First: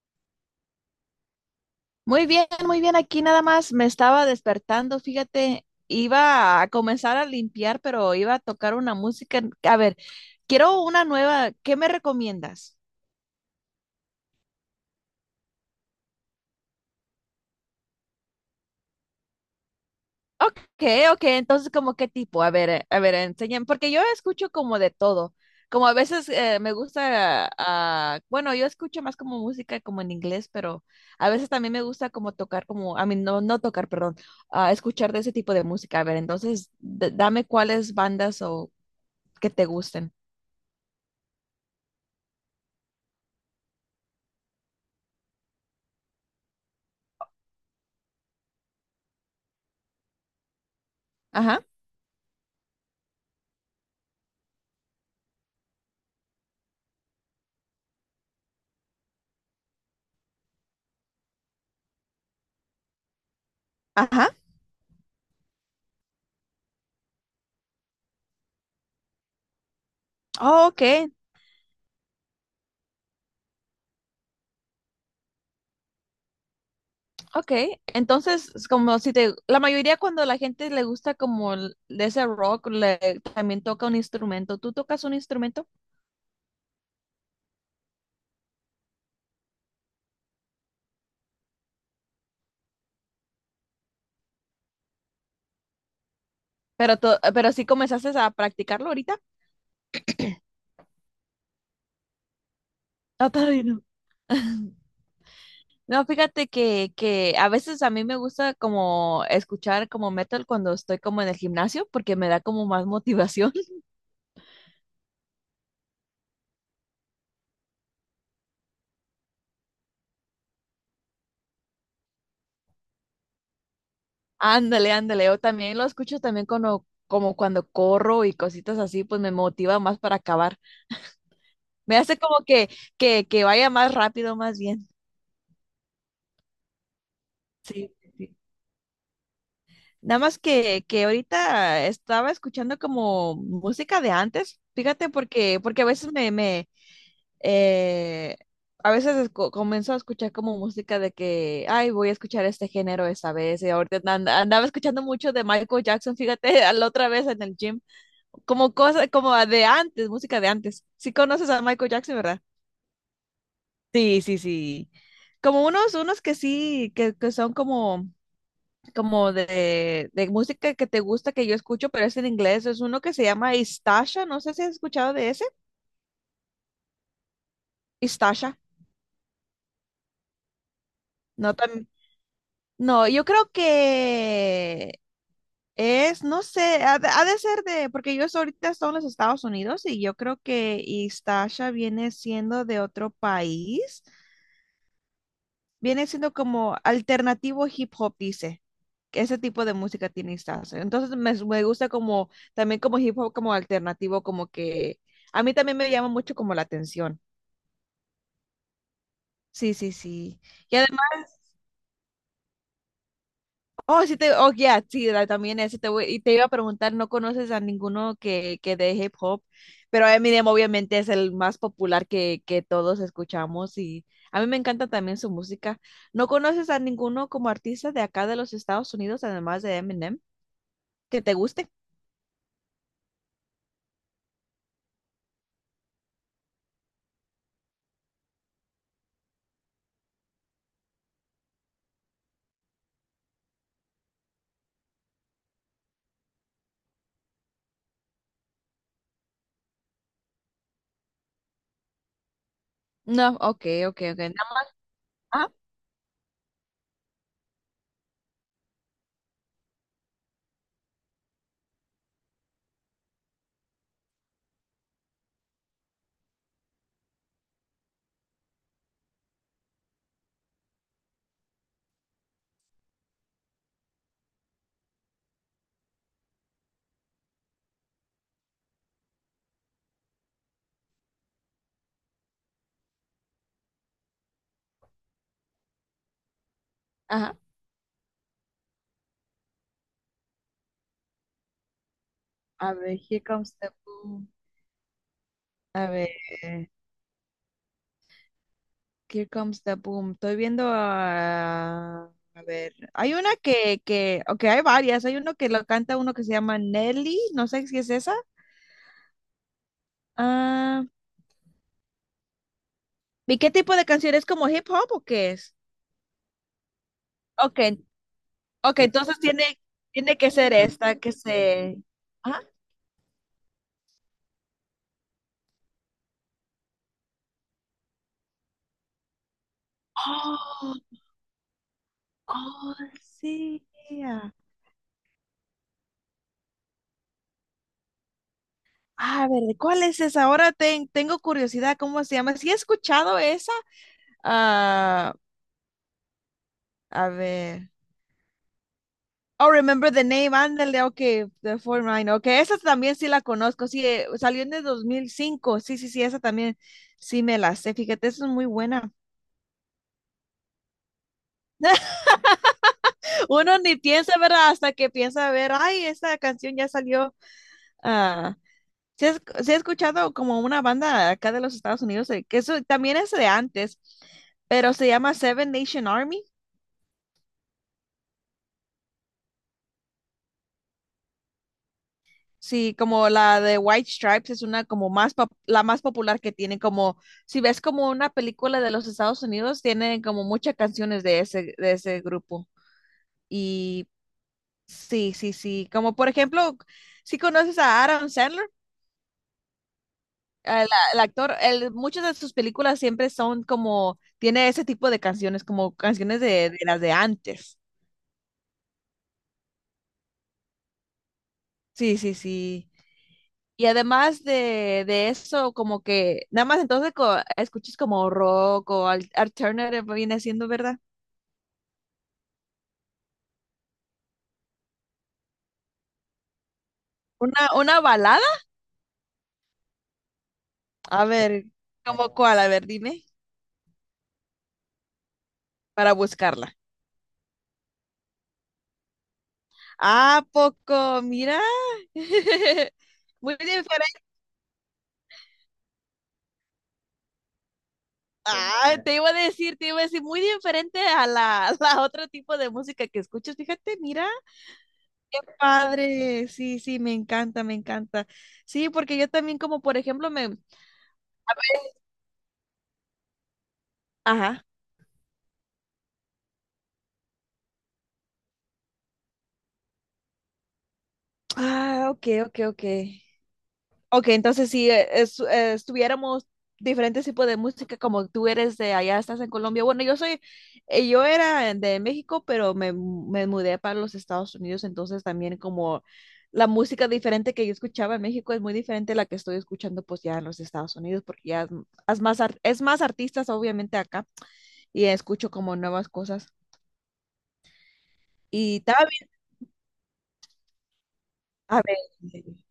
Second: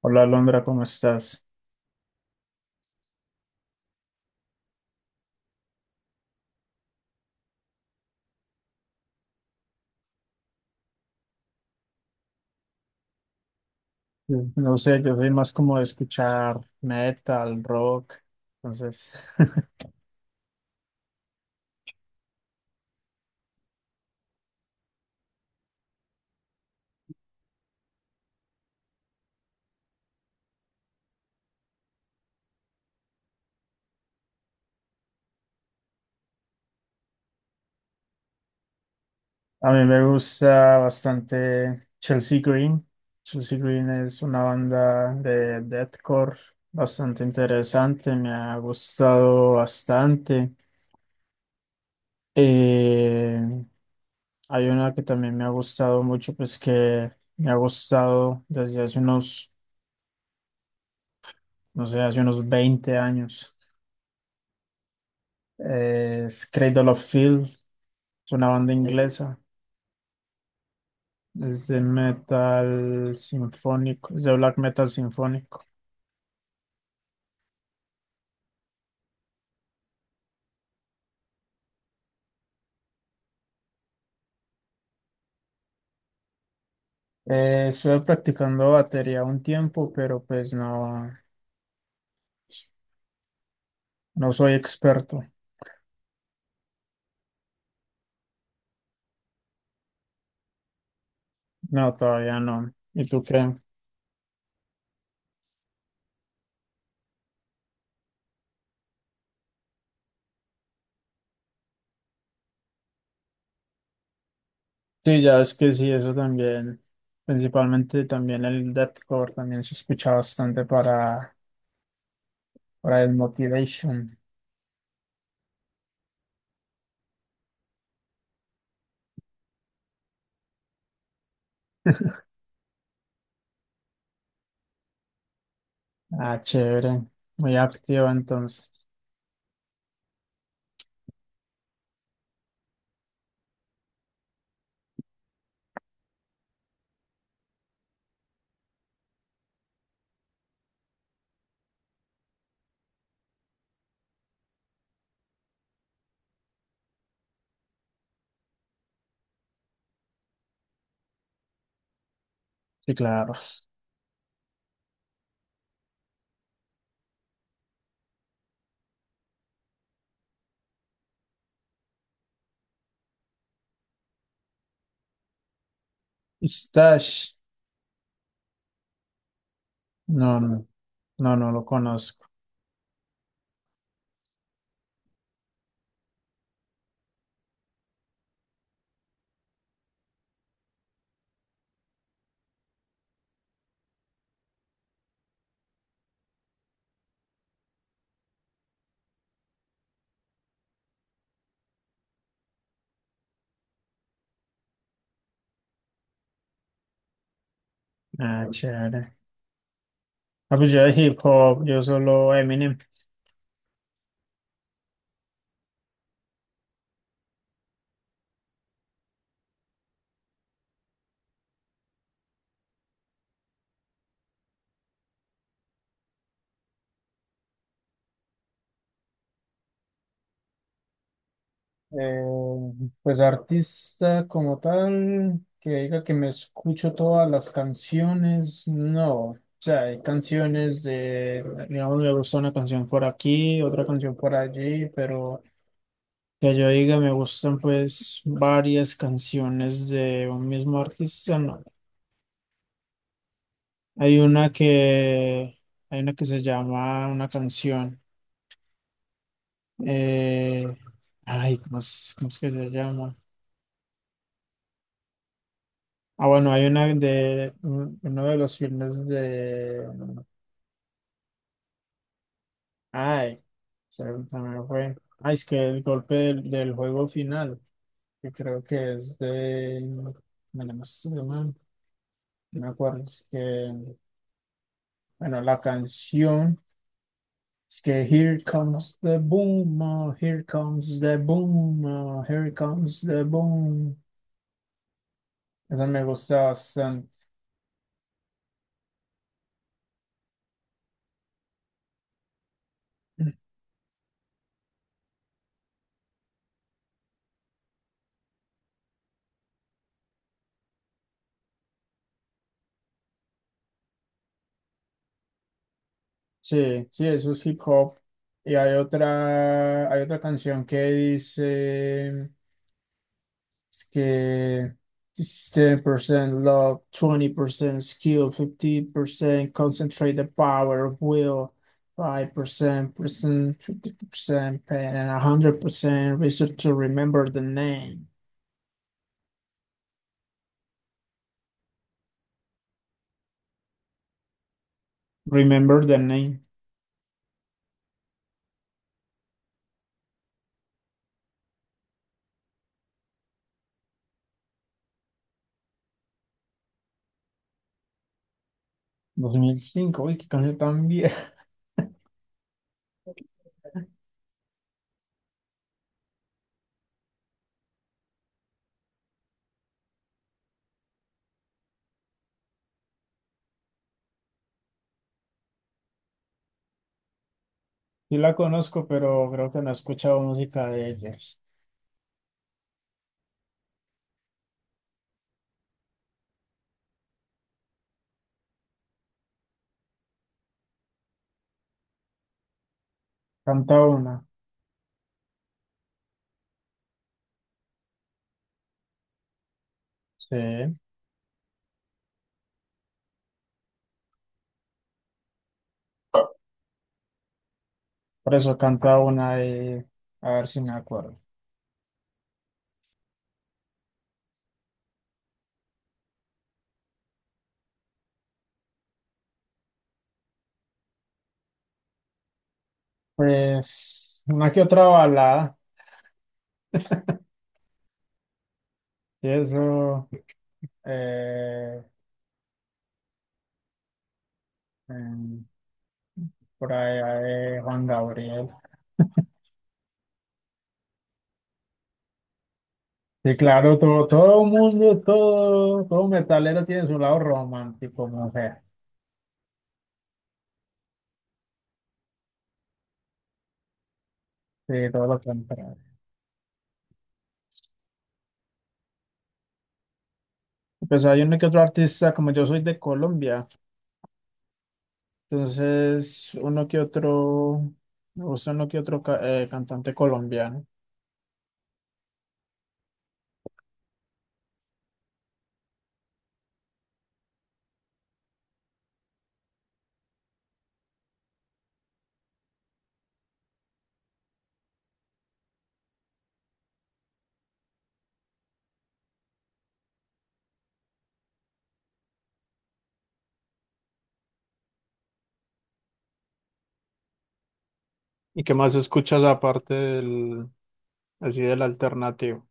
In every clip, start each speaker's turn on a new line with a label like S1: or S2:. S1: Hola Londra, ¿cómo estás?
S2: Muy bien, muy bien. Aquí nada más me estaba despertando, fíjate, iba a comenzar a limpiar, pero iba a tocar una música. A ver, quiero una nueva. ¿Qué me recomiendas?
S1: Mm. No sé, yo soy más como de escuchar metal, rock. Entonces,
S2: Ok, ok. Entonces, ¿como qué tipo? A ver, enséñame, porque yo escucho como de todo. Como a veces me gusta, bueno, yo escucho más como música como en inglés, pero a veces también me gusta como tocar como, a mí no, no tocar, perdón, escuchar de ese tipo de música. A ver, entonces, dame cuáles bandas o que te
S1: a mí me
S2: gusten.
S1: gusta bastante Chelsea Green. Chelsea Green es una banda de deathcore bastante interesante, me ha gustado bastante.
S2: Ajá,
S1: Eh, hay una que también me ha gustado mucho, pues que me ha gustado desde hace unos, no sé, hace unos 20 años.
S2: ajá.
S1: Es Cradle of Filth. Es una banda inglesa.
S2: Oh, ok,
S1: Es de metal sinfónico, es de black metal sinfónico.
S2: ok. Entonces, es como si te, la mayoría cuando la gente le gusta como de ese rock, le, también toca un instrumento. ¿Tú tocas un instrumento?
S1: Estuve practicando batería un tiempo, pero pues no, no soy experto.
S2: Pero, pero sí comenzaste a practicarlo ahorita.
S1: No, todavía no. ¿Y tú
S2: No,
S1: qué?
S2: todavía no. No, fíjate que a veces a mí me gusta como escuchar como metal cuando estoy como en el gimnasio porque me da como más motivación.
S1: Sí, ya es que sí, eso también. Principalmente también el deathcore también se escucha bastante para el motivation.
S2: Ándale, ándale. O también lo escucho también cuando, como cuando corro y cositas así, pues me motiva más para acabar. Me hace como que vaya más rápido, más bien.
S1: Ah, chévere. Muy
S2: Sí,
S1: activo
S2: sí, sí.
S1: entonces.
S2: Nada más que ahorita estaba escuchando como música de antes, fíjate, porque, porque a veces me, me eh, a veces comienzo a escuchar como música de que, ay, voy a escuchar este género esta vez, y ahorita andaba escuchando mucho de Michael Jackson, fíjate, a la otra vez en el gym, como cosa, como de antes, música de antes. Si conoces a Michael Jackson, ¿verdad?
S1: Sí, claro.
S2: Sí, sí, sí. Como unos, unos que sí, que son como, como de música que te gusta, que yo escucho, pero es en inglés. Es uno que se llama Istasha. No sé si has escuchado de ese.
S1: Stash.
S2: Istasha.
S1: No, no, no, no
S2: No,
S1: lo
S2: tan,
S1: conozco.
S2: no, yo creo que es, no sé, ha de ser de, porque yo ahorita estoy en los Estados Unidos y yo creo que Istasha viene siendo de otro país. Viene siendo como alternativo hip hop, dice. Que ese tipo de música tiene Stars. Entonces me gusta como también como hip hop como alternativo, como que a mí también me llama mucho como la atención.
S1: Ah, chévere.
S2: Sí, sí, sí.
S1: Ah, pues
S2: Y
S1: yo de
S2: además,
S1: hip hop, yo solo Eminem.
S2: oh, sí te, oh, ya, sí, la- también ese y te iba a preguntar, ¿no conoces a ninguno que de hip hop? Pero Eminem obviamente es el más popular que todos escuchamos y a mí me encanta también su música. ¿No conoces a ninguno como artista de acá de los Estados Unidos, además de Eminem? Que te guste.
S1: Eh, pues artista como tal, que diga que me escucho todas las canciones, no. O sea, hay canciones de, digamos, me gusta una canción por aquí, otra canción por allí, pero que yo diga me gustan pues varias canciones de un mismo artista, no.
S2: No, ok, ok, ok.
S1: Hay
S2: Nada
S1: una
S2: más- Ajá,
S1: que, hay una que se llama una canción, eh, ay, ¿cómo es que se llama? Ah, bueno, hay una de uno de los filmes de. Ay, se me fue. Ay, es que el golpe del juego final, que creo que es de. Bueno, no sé, no me acuerdo. Es que, bueno, la canción
S2: ajá.
S1: es que here comes the boom, oh, here comes the boom, oh, here
S2: A ver,
S1: comes
S2: Here
S1: the
S2: Comes the
S1: boom.
S2: Boom.
S1: Esa
S2: A
S1: me
S2: ver,
S1: gusta bastante.
S2: Here Comes the Boom. Estoy viendo a... A ver, hay una ok, hay varias. Hay uno que lo canta uno que se llama Nelly, no sé si es esa. Ah, ¿y qué tipo de canción es como hip hop o qué es?
S1: Sí, sí, eso es
S2: Ok,
S1: hip hop. Y hay
S2: ok, entonces tiene,
S1: otra, hay
S2: tiene
S1: otra
S2: que ser
S1: canción que
S2: esta que se...
S1: dice
S2: Ajá.
S1: es que it's 10% luck, 20% skill, 50% concentrate the
S2: Oh,
S1: power of will,
S2: oh,
S1: 5%, percent,
S2: sí.
S1: 50% pain, and 100% research to remember the name.
S2: Ah, a ver, ¿de cuál es esa? Ahora tengo curiosidad, ¿cómo se llama? ¿Sí he escuchado esa? Ah,
S1: Remember the name.
S2: a ver. Oh, remember the name, ándale, ok, the 49, ok, esa también sí la conozco, sí, salió en el 2005. Sí, sí, sí, esa también sí me la sé, fíjate, esa es muy buena.
S1: 2005, uy, qué canción tan vieja.
S2: Uno ni piensa, ¿verdad? Hasta que piensa, a ver, ay, esa canción ya salió, ah, sí, he sí he escuchado como una banda acá de los Estados Unidos, que eso también es de antes, pero se llama Seven Nation Army.
S1: Sí la conozco, pero creo que no he escuchado música de ellos.
S2: Sí, como la de White Stripes es una como más la más popular que tiene como si ves como una película de los Estados Unidos tienen como muchas canciones de ese grupo.
S1: Canta
S2: Y
S1: una.
S2: sí, sí, sí, como por ejemplo, si conoces a Adam Sandler,
S1: Sí.
S2: el, el actor, él- muchas de sus películas siempre son como tiene ese tipo de canciones como canciones de las de antes.
S1: Por eso canta una y a ver si me acuerdo.
S2: Sí, sí, sí. Y además de eso, como que nada más entonces escuchas como rock o alternative viene siendo, ¿verdad?
S1: Pues una que otra balada,
S2: Una balada.
S1: y eso,
S2: A ver,
S1: eh,
S2: ¿cómo cuál? A ver, dime,
S1: em,
S2: para buscarla.
S1: por allá de Juan Gabriel.
S2: ¿Ah poco? Mira. Muy
S1: Sí, claro,
S2: diferente.
S1: todo, todo mundo, todo, todo metalero tiene su lado romántico, mujer.
S2: Ah, te iba a decir, te iba a decir, muy diferente a la, a la otro tipo de música que escuchas. Fíjate, mira,
S1: Sí, todo
S2: qué
S1: lo contrario.
S2: padre. Sí, sí, me encanta, me encanta. Sí, porque yo también como, por ejemplo, me...
S1: Pues hay uno que otro artista, como yo soy de Colombia,
S2: Ajá.
S1: entonces uno que otro, me gusta uno que otro cantante colombiano.
S2: Ah, ok, ok, ok. Ok, entonces si estuviéramos diferentes tipos de música, como tú eres de allá, estás en Colombia. Bueno, yo soy, yo era de México, pero me mudé para los Estados Unidos, entonces también como la música diferente que yo escuchaba en México es muy diferente a la que estoy escuchando pues ya en los Estados Unidos, porque ya es más, es más artistas obviamente acá y escucho como nuevas cosas.
S1: ¿Y qué
S2: Y
S1: más
S2: también,
S1: escuchas aparte del? Así del
S2: a ver.
S1: alternativo.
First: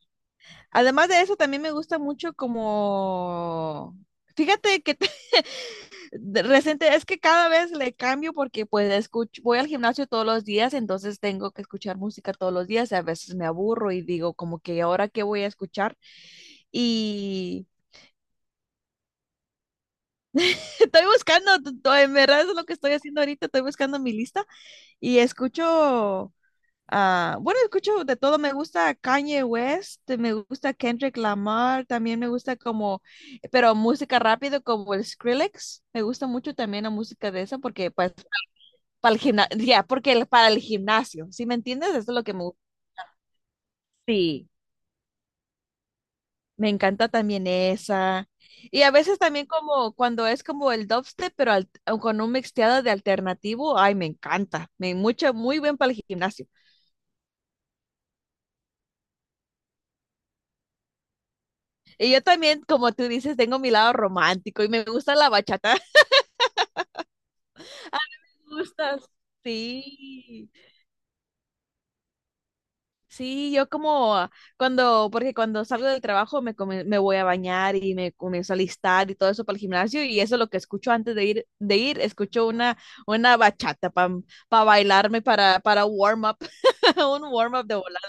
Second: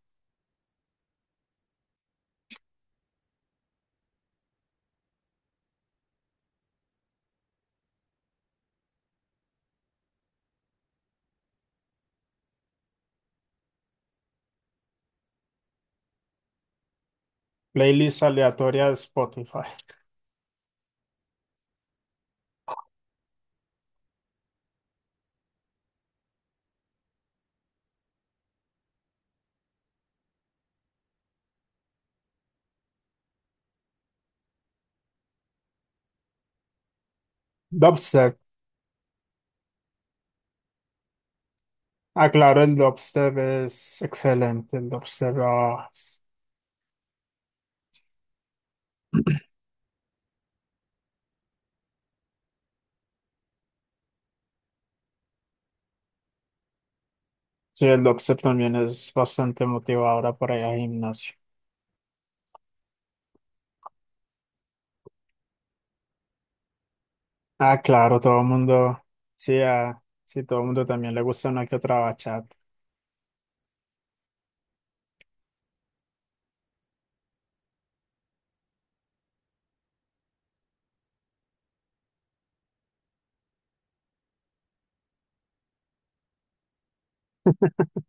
S2: Además de eso, también me gusta mucho como... Fíjate que te- de reciente es que cada vez le cambio porque pues escucho, voy al gimnasio todos los días, entonces tengo que escuchar música todos los días y a veces me aburro y digo como que ahora qué voy a escuchar y
S1: Playlist aleatoria de Spotify.
S2: estoy buscando, en verdad es lo que estoy haciendo ahorita, estoy buscando mi lista y escucho. Ah, bueno, escucho de todo, me gusta Kanye West, me gusta Kendrick Lamar, también me gusta como, pero música rápido como el Skrillex, me gusta mucho también la música de esa porque pues
S1: Dubstep.
S2: para el gimnasio, ya, porque para el gimnasio, ¿sí me entiendes? Eso es lo
S1: Ah,
S2: que me gusta.
S1: claro, el dubstep es
S2: Sí,
S1: excelente. El dubstep. Ah, es-
S2: me encanta también esa. Y a veces también como cuando es como el dubstep, pero al- con un mixteado de alternativo, ay, me encanta, me mucho, muy bien para el gimnasio.
S1: sí, el dubstep también es bastante motivadora para ir al gimnasio.
S2: Y yo también, como tú dices, tengo mi lado romántico y me gusta la bachata.
S1: Ah, claro, todo el
S2: Me gusta.
S1: mundo. Sí, ah, sí,
S2: Sí,
S1: todo el mundo también le gusta una que otra bachata.
S2: sí, yo como cuando, porque cuando salgo del trabajo me voy a bañar y me comienzo a listar y todo eso para el gimnasio y eso es lo que escucho antes de ir, escucho una bachata para bailarme, para warm up, un warm up de volar.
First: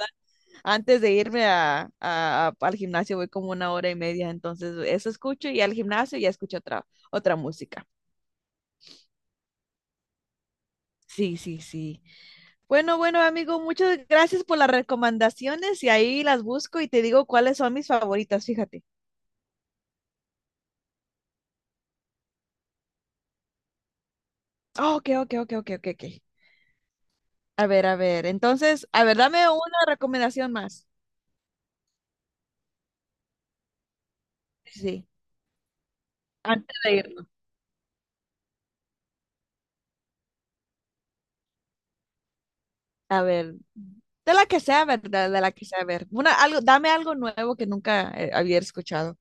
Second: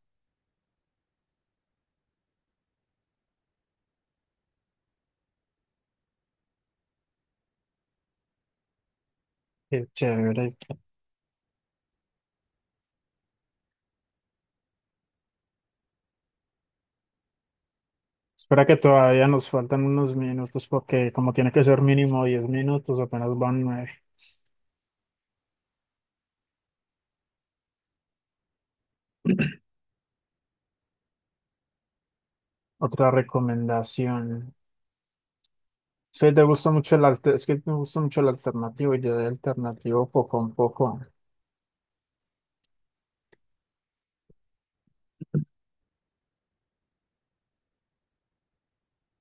S2: Antes de irme a, al gimnasio voy como una hora y media, entonces eso escucho y al gimnasio ya escucho otra, otra música.
S1: Qué chévere.
S2: Sí, sí, sí. Bueno, bueno, amigo, muchas gracias por las recomendaciones y ahí las busco y te digo cuáles son mis favoritas,
S1: Espera que
S2: fíjate.
S1: todavía nos faltan unos minutos porque como tiene que ser mínimo 10 minutos, apenas van nueve.
S2: Oh, ok, ok, ok, ok, ok, ok. A ver, entonces, a ver, dame una recomendación más.
S1: Otra recomendación.
S2: Sí, sí,
S1: Sí, te gusta
S2: antes
S1: mucho
S2: de
S1: el
S2: irnos.
S1: es que me gusta mucho el alternativo y yo de alternativo poco a poco.
S2: A ver, de la que sea, ¿verdad? De la que sea, a ver. Una, algo, dame algo nuevo que nunca había escuchado.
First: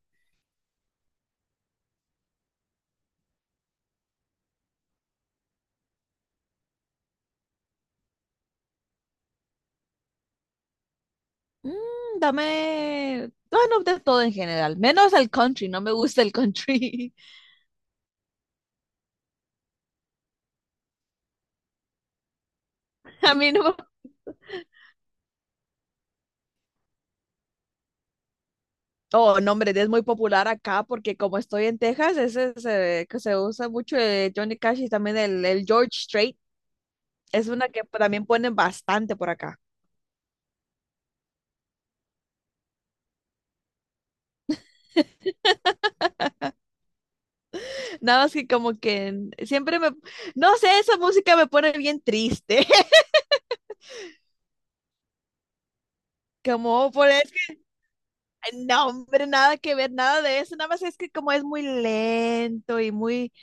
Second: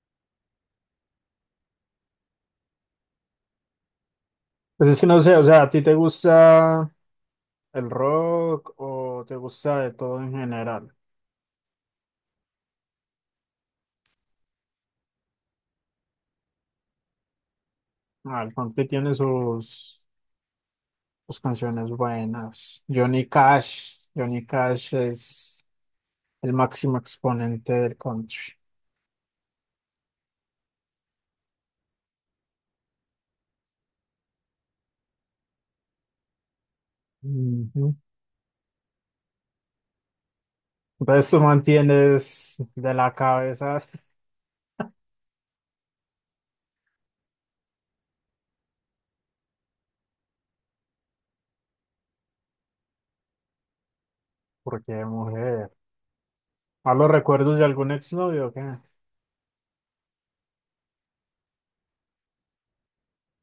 S1: Pues es que no sé, o sea, ¿a ti te gusta el rock o te gusta de todo en general?
S2: Mm, dame, bueno, de todo en general, menos el country, no me gusta el country.
S1: Ah, el country tiene sus, canciones buenas. Johnny
S2: A mí no.
S1: Cash, Johnny Cash es el máximo exponente del country.
S2: Oh, no, hombre, es muy popular acá porque como estoy en Texas, ese se, que se usa mucho Johnny Cash y también el George Strait. Es una que
S1: Ujú.
S2: también ponen bastante por acá.
S1: Entonces tú mantienes de la cabeza,
S2: Nada más que como que en- siempre me, no sé, esa música me pone bien triste.
S1: porque mujer.
S2: Como
S1: ¿A
S2: por
S1: los
S2: eso.
S1: recuerdos de algún exnovio o qué?
S2: No, hombre, nada que ver, nada de eso. Nada más es que como es muy lento y muy,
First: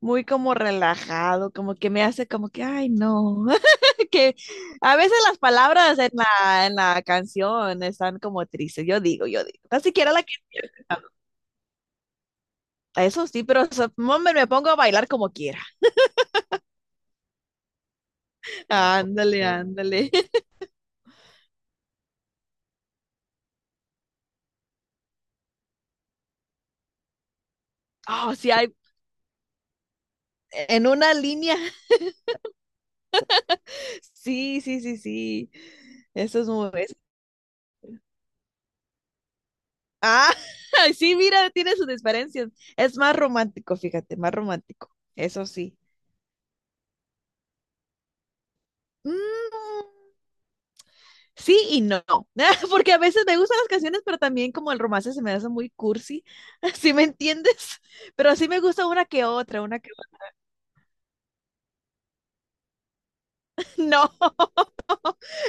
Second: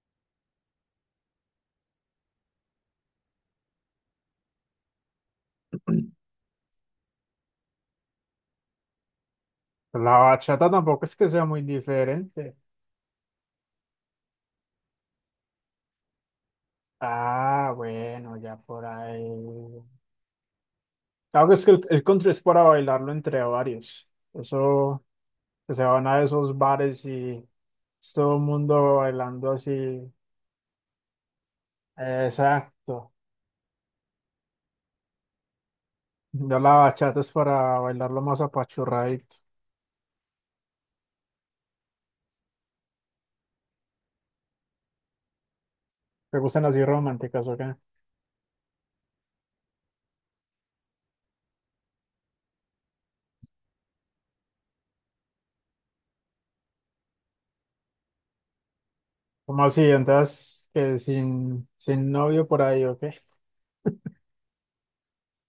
S2: muy como relajado, como que me hace como que, ay, no. Que a veces las palabras en la canción están como tristes. Yo digo, yo digo. Ni siquiera
S1: La
S2: la que
S1: bachata tampoco es que sea muy diferente.
S2: Eso sí, pero so- hombre, me pongo a bailar como quiera.
S1: Ah, bueno, ya por ahí.
S2: Ándale, ándale.
S1: Claro que es que el country es para bailarlo entre varios. Eso, que se van a esos bares y es todo
S2: Oh,
S1: el
S2: sí hay
S1: mundo bailando así.
S2: en una línea.
S1: Exacto.
S2: Sí, sí, sí, sí. Eso es
S1: Ya
S2: muy,
S1: la bachata es para bailarlo más apachurradito.
S2: ah, sí, mira, tiene sus diferencias. Es más romántico, fíjate, más romántico. Eso sí.
S1: ¿Te gustan así románticas o qué?
S2: Mm, sí y no. Porque a veces me gustan las canciones, pero también como el romance se me hace muy cursi. ¿Sí me entiendes? Pero sí me gusta una que otra,
S1: ¿Cómo
S2: una
S1: así?
S2: que otra.
S1: Entonces, que sin, novio por ahí, ¿ok?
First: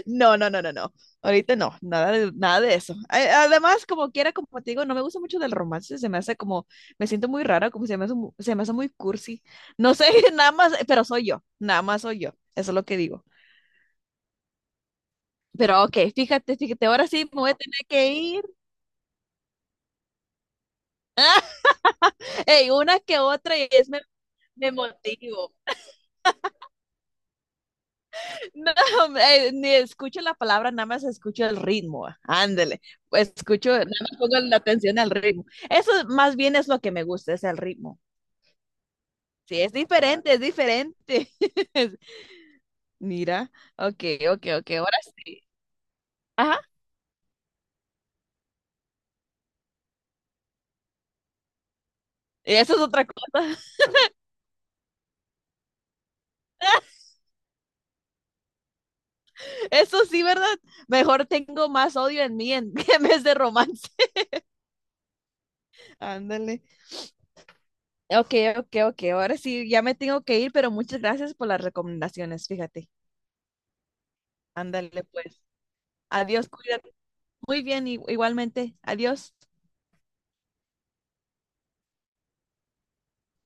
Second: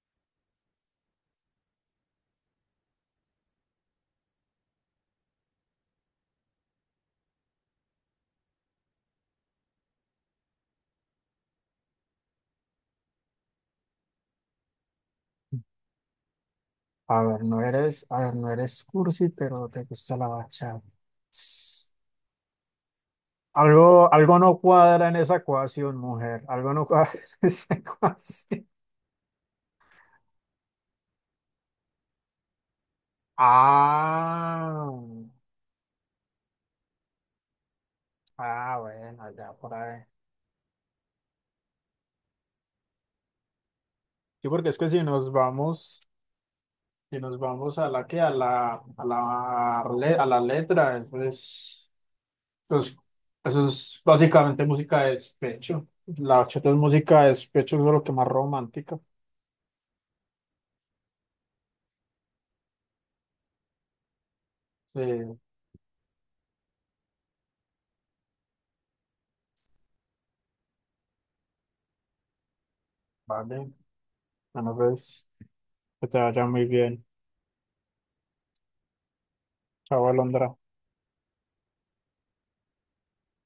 S2: No, no, no, no, no, no. Ahorita no, nada de, nada de eso. A- además, como quiera, como te digo, no me gusta mucho del romance, se me hace como, me siento muy rara, como se me hace, se me hace muy cursi. No sé, nada más, pero soy yo, nada más soy yo, eso es lo que digo. Pero ok, fíjate, fíjate, ahora
S1: A
S2: sí me
S1: ver,
S2: voy a
S1: no
S2: tener
S1: eres,
S2: que
S1: a ver,
S2: ir.
S1: no eres cursi, pero te gusta la bachata.
S2: Ey, una que otra y es me,
S1: Algo no
S2: me
S1: cuadra en esa
S2: motivo.
S1: ecuación, mujer. Algo no cuadra en esa ecuación.
S2: No, hombre, ni escucho la palabra, nada más escucho el ritmo. Ah, ándele, escucho, nada más pongo la
S1: Ah,
S2: atención al ritmo. Eso más bien es lo que me gusta, es el ritmo.
S1: ah, bueno, ya
S2: Sí, es
S1: por ahí.
S2: diferente, es diferente. Mira, ok, ok,
S1: Sí, porque
S2: ok,
S1: es que
S2: ahora
S1: si nos
S2: sí.
S1: vamos,
S2: Ajá,
S1: si nos vamos a la que, a la, a la letra, pues,
S2: eso es
S1: pues,
S2: otra cosa.
S1: eso es básicamente música de despecho. La bachata es música de despecho, es lo que más romántica.
S2: Eso sí, ¿verdad? Mejor tengo más odio en mí en, en vez de romance.
S1: Sí,
S2: Ándale. Ok, ok, ok. Ahora sí, ya me tengo que ir, pero muchas gracias por las recomendaciones, fíjate.
S1: vale. Bueno,
S2: Ándale,
S1: pues,
S2: pues.
S1: que te vaya
S2: Adiós,
S1: muy
S2: cuídate.
S1: bien.
S2: Muy bien, igualmente. Adiós.
S1: Chao, Alondra.